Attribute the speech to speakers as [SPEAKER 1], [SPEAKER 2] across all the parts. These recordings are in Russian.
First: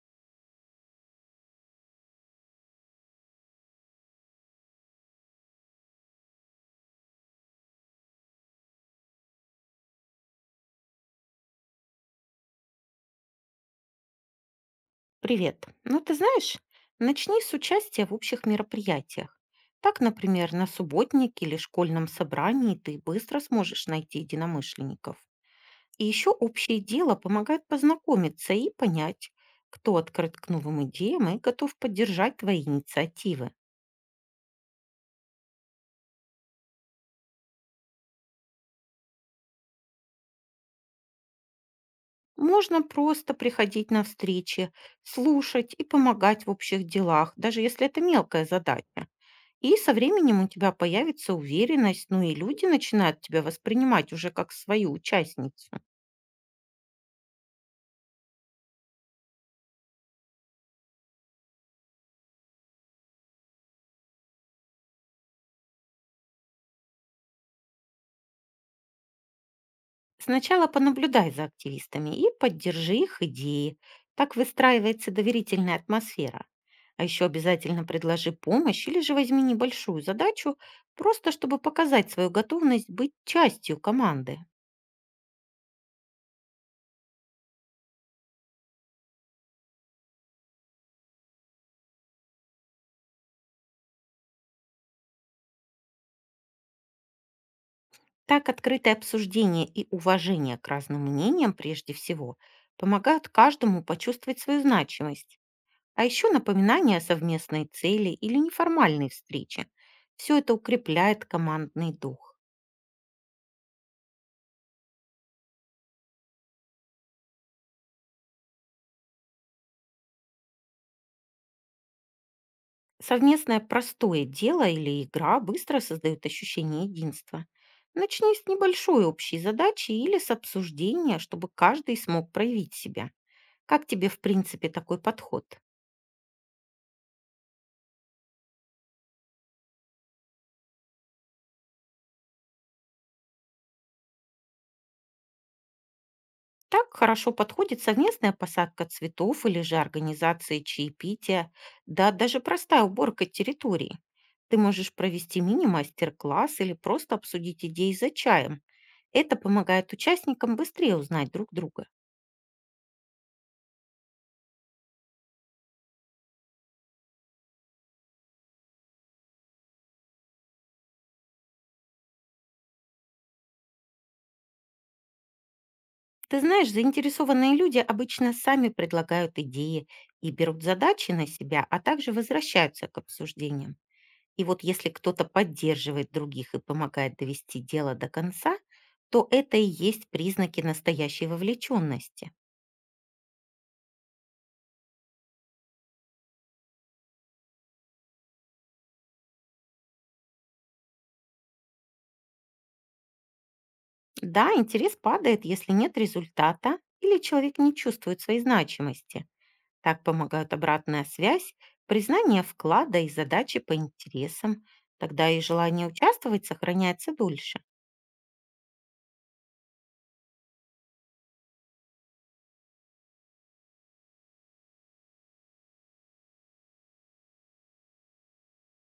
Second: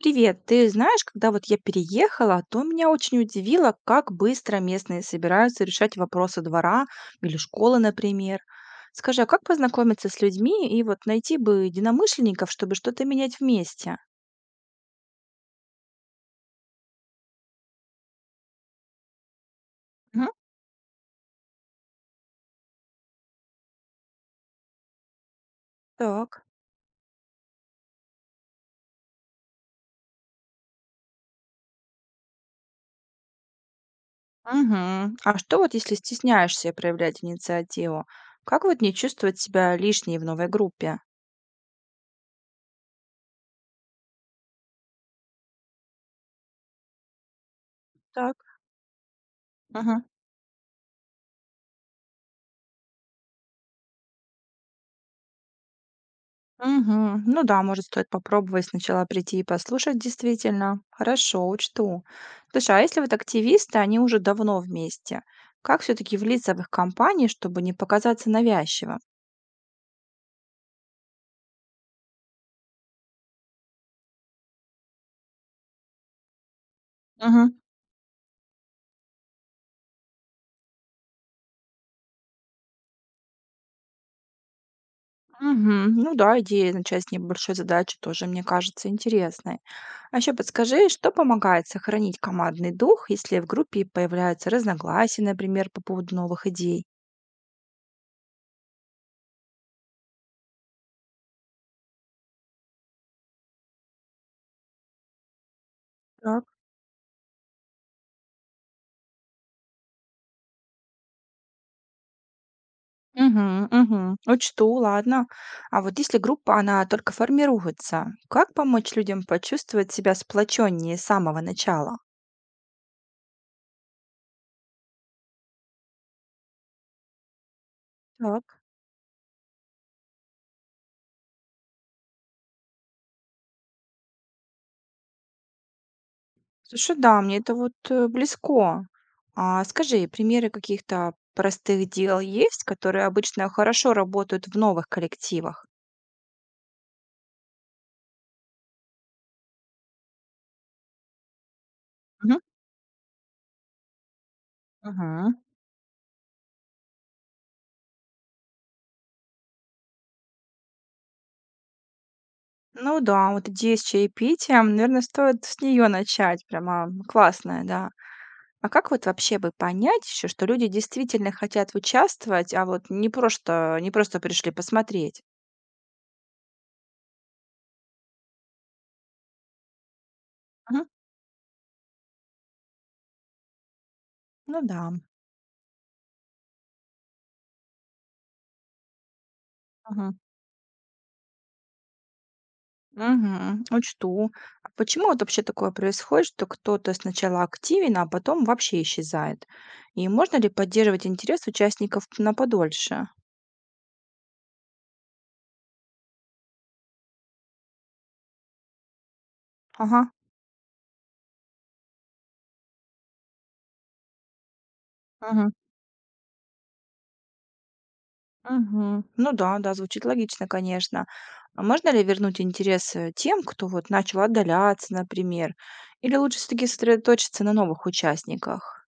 [SPEAKER 1] Привет, ты знаешь, когда вот я переехала, то меня очень удивило, как быстро местные собираются решать вопросы двора или школы, например. Скажи, а как познакомиться с людьми и вот найти бы единомышленников, чтобы что-то менять вместе?
[SPEAKER 2] Привет. Ну, ты знаешь, начни с участия в общих мероприятиях. Так,
[SPEAKER 1] Мгм.
[SPEAKER 2] например, на субботнике или школьном собрании ты быстро сможешь найти единомышленников. И еще
[SPEAKER 1] Так.
[SPEAKER 2] общее дело помогает познакомиться и понять, кто открыт к новым идеям и готов поддержать твои инициативы.
[SPEAKER 1] Мгм. А что вот, если стесняешься проявлять инициативу? Как вот не чувствовать себя лишней в новой группе?
[SPEAKER 2] Можно просто приходить на встречи, слушать и помогать в общих делах, даже если это мелкая задача. И со
[SPEAKER 1] Так.
[SPEAKER 2] временем у тебя появится уверенность, ну и люди начинают тебя воспринимать уже как свою участницу.
[SPEAKER 1] Мгм. Ну да, может, стоит попробовать сначала прийти и послушать действительно. Хорошо, учту. Слушай, а если вот активисты, они уже давно вместе, как все-таки влиться в их компании, чтобы не показаться навязчивым?
[SPEAKER 2] Сначала понаблюдай за активистами и поддержи их идеи. Так выстраивается доверительная атмосфера. А еще
[SPEAKER 1] Мгм.
[SPEAKER 2] обязательно предложи помощь или же возьми небольшую задачу, просто чтобы показать свою готовность быть частью команды.
[SPEAKER 1] Мгм. Ну да, идея начать с небольшой задачи тоже, мне кажется, интересной. А еще подскажи, что помогает сохранить командный дух, если в группе появляются разногласия, например, по поводу новых идей?
[SPEAKER 2] Так открытое обсуждение и уважение к разным мнениям прежде всего помогают каждому почувствовать свою значимость. А еще
[SPEAKER 1] Так.
[SPEAKER 2] напоминания о совместной цели или неформальной встрече. Все это укрепляет командный дух.
[SPEAKER 1] Мгм, мгм. Учту, ладно. А вот если группа, она только формируется, как помочь людям почувствовать себя сплоченнее с самого начала?
[SPEAKER 2] Совместное простое дело или игра быстро создают ощущение единства. Начни
[SPEAKER 1] Так.
[SPEAKER 2] с небольшой общей задачи или с обсуждения, чтобы каждый смог проявить себя. Как тебе, в принципе, такой подход?
[SPEAKER 1] Слушай, да, мне это вот близко. А скажи, примеры каких-то простых дел есть, которые обычно хорошо работают в новых коллективах?
[SPEAKER 2] Так хорошо подходит совместная посадка цветов или же организация чаепития, да
[SPEAKER 1] Мгм.
[SPEAKER 2] даже простая уборка территории. Ты можешь
[SPEAKER 1] Мгм.
[SPEAKER 2] провести мини-мастер-класс или просто обсудить идеи за чаем. Это помогает участникам быстрее узнать друг друга.
[SPEAKER 1] Ну да, вот идея с чаепитием, наверное, стоит с нее начать. Прямо классная, да. А как вот вообще бы понять еще, что люди действительно хотят участвовать, а вот не просто пришли посмотреть?
[SPEAKER 2] Ты знаешь, заинтересованные люди обычно сами предлагают идеи и берут
[SPEAKER 1] Мгм.
[SPEAKER 2] задачи на себя, а также возвращаются к обсуждениям. И
[SPEAKER 1] Ну
[SPEAKER 2] вот
[SPEAKER 1] да.
[SPEAKER 2] если кто-то поддерживает других и помогает довести дело до конца, то это и есть
[SPEAKER 1] Мгм.
[SPEAKER 2] признаки настоящей вовлеченности.
[SPEAKER 1] Мгм. Учту. А почему вот вообще такое происходит, что кто-то сначала активен, а потом вообще исчезает? И можно ли поддерживать интерес участников на подольше?
[SPEAKER 2] Да, интерес падает, если нет результата или человек не чувствует своей значимости. Так
[SPEAKER 1] Ага.
[SPEAKER 2] помогают обратная связь, признание вклада и задачи по интересам. Тогда и
[SPEAKER 1] Мгм.
[SPEAKER 2] желание участвовать сохраняется дольше.
[SPEAKER 1] Мгм. Ну да, да, звучит логично, конечно. А можно ли вернуть интерес тем, кто вот начал отдаляться, например? Или лучше все-таки сосредоточиться на новых участниках?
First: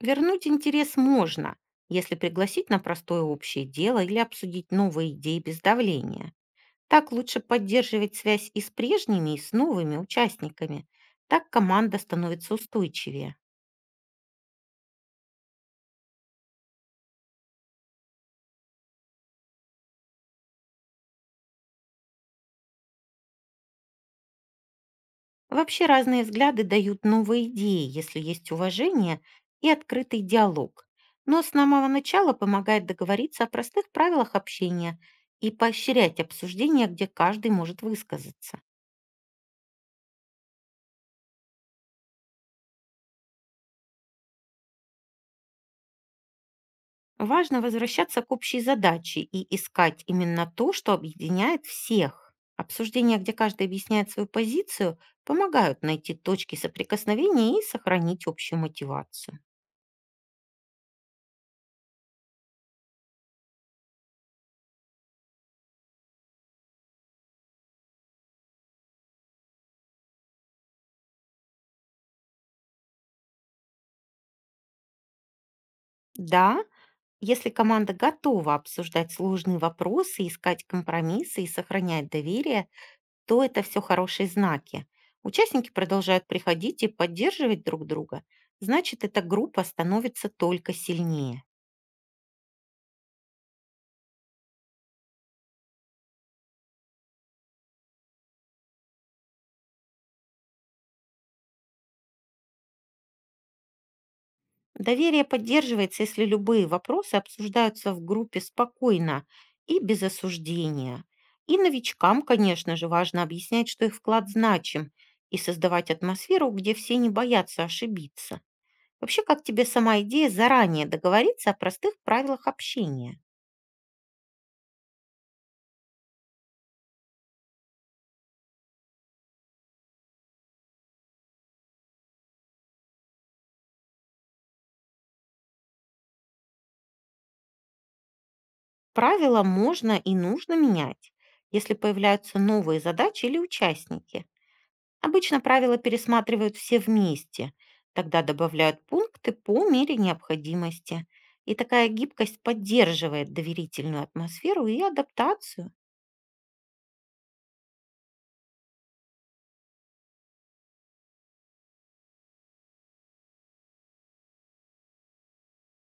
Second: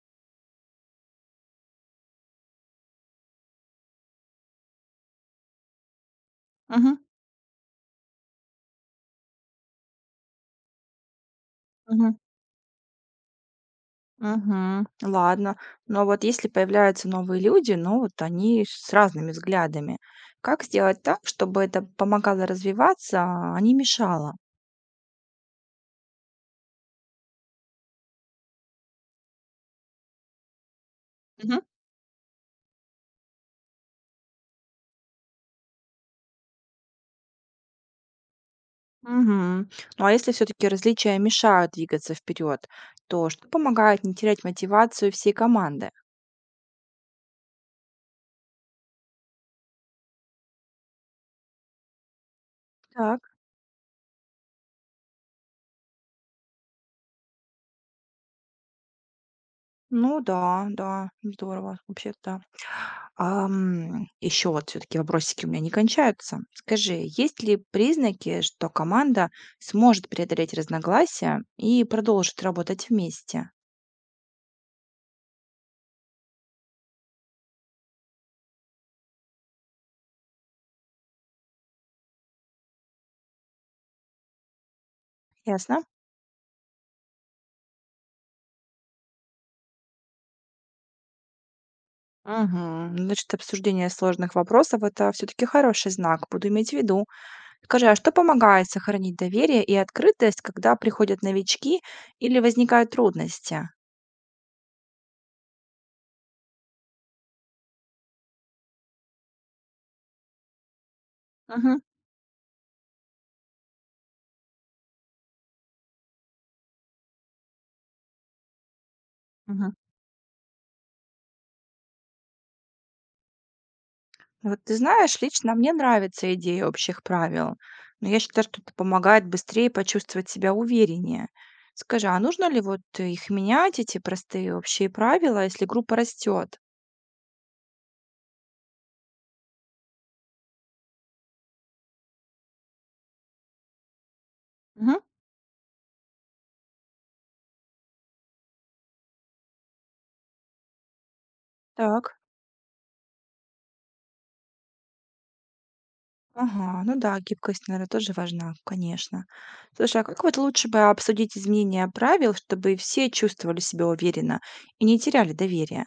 [SPEAKER 2] Вернуть интерес можно, если пригласить на простое общее дело или обсудить новые идеи без давления.
[SPEAKER 1] Мгм.
[SPEAKER 2] Так лучше поддерживать связь и с прежними, и с новыми участниками. Так команда
[SPEAKER 1] Мгм.
[SPEAKER 2] становится устойчивее.
[SPEAKER 1] Мгм. Ладно. Но вот если появляются новые люди, ну вот они с разными взглядами, как сделать так, чтобы это помогало развиваться, а не мешало?
[SPEAKER 2] Вообще разные взгляды дают новые идеи, если есть уважение и открытый диалог. Но с
[SPEAKER 1] Мгм.
[SPEAKER 2] самого начала помогает договориться о простых правилах общения и поощрять обсуждения, где каждый может высказаться.
[SPEAKER 1] Мгм. Ну а если все-таки различия мешают двигаться вперед, то что помогает не терять мотивацию всей команды?
[SPEAKER 2] Важно возвращаться к общей задаче и искать именно то, что объединяет всех. Обсуждения,
[SPEAKER 1] Так,
[SPEAKER 2] где каждый объясняет свою позицию, помогают найти точки соприкосновения и сохранить общую мотивацию.
[SPEAKER 1] ну да, да, здорово, вообще-то да. Еще вот все-таки вопросики у меня не кончаются. Скажи, есть ли признаки, что команда сможет преодолеть разногласия и продолжит работать вместе?
[SPEAKER 2] Да, если команда готова обсуждать сложные вопросы, искать компромиссы и сохранять доверие, то это все хорошие знаки. Участники
[SPEAKER 1] Ясно?
[SPEAKER 2] продолжают приходить и поддерживать друг друга, значит, эта группа становится только сильнее.
[SPEAKER 1] Мгм. Значит, обсуждение сложных вопросов — это все-таки хороший знак, буду иметь в виду. Скажи, а что помогает сохранить доверие и открытость, когда приходят новички или возникают трудности?
[SPEAKER 2] Доверие поддерживается, если любые вопросы обсуждаются в группе спокойно и без осуждения. И
[SPEAKER 1] Мгм,
[SPEAKER 2] новичкам, конечно же, важно объяснять, что их вклад значим, и создавать атмосферу, где все не боятся ошибиться. Вообще, как тебе
[SPEAKER 1] мгм.
[SPEAKER 2] сама идея заранее договориться о простых правилах общения?
[SPEAKER 1] Вот ты знаешь, лично мне нравится идея общих правил, но я считаю, что это помогает быстрее почувствовать себя увереннее. Скажи, а нужно ли вот их менять, эти простые общие правила, если группа растет?
[SPEAKER 2] Правила можно и нужно менять, если появляются новые задачи или участники.
[SPEAKER 1] Мгм.
[SPEAKER 2] Обычно правила пересматривают все вместе, тогда добавляют пункты по мере необходимости. И такая
[SPEAKER 1] Так.
[SPEAKER 2] гибкость поддерживает доверительную атмосферу и адаптацию.
[SPEAKER 1] Ага, ну да, гибкость, наверное, тоже важна, конечно. Слушай, а как вот лучше бы обсудить изменения правил, чтобы все чувствовали себя уверенно и не теряли доверие?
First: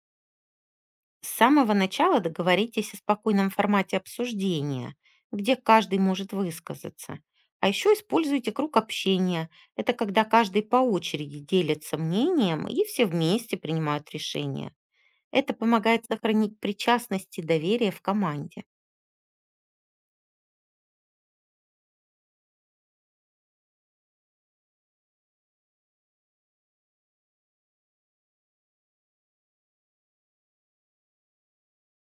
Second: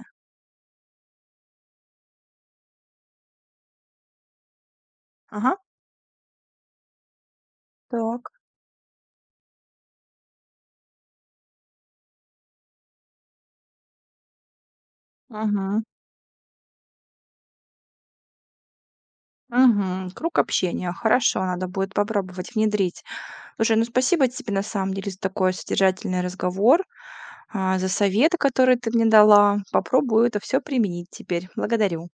[SPEAKER 2] С самого начала договоритесь о спокойном формате обсуждения, где
[SPEAKER 1] Ага.
[SPEAKER 2] каждый может высказаться. А еще
[SPEAKER 1] Так.
[SPEAKER 2] используйте круг общения. Это когда каждый по очереди делится мнением и все вместе принимают решения. Это
[SPEAKER 1] Мгм.
[SPEAKER 2] помогает сохранить причастность и доверие в команде.
[SPEAKER 1] Угу. Круг общения. Хорошо, надо будет попробовать внедрить. Слушай, ну спасибо тебе на самом деле за такой содержательный разговор, за советы, которые ты мне дала. Попробую это все применить теперь. Благодарю.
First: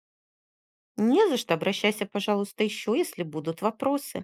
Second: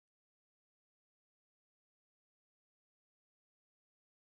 [SPEAKER 2] Не за что, обращайся, пожалуйста, еще, если будут вопросы.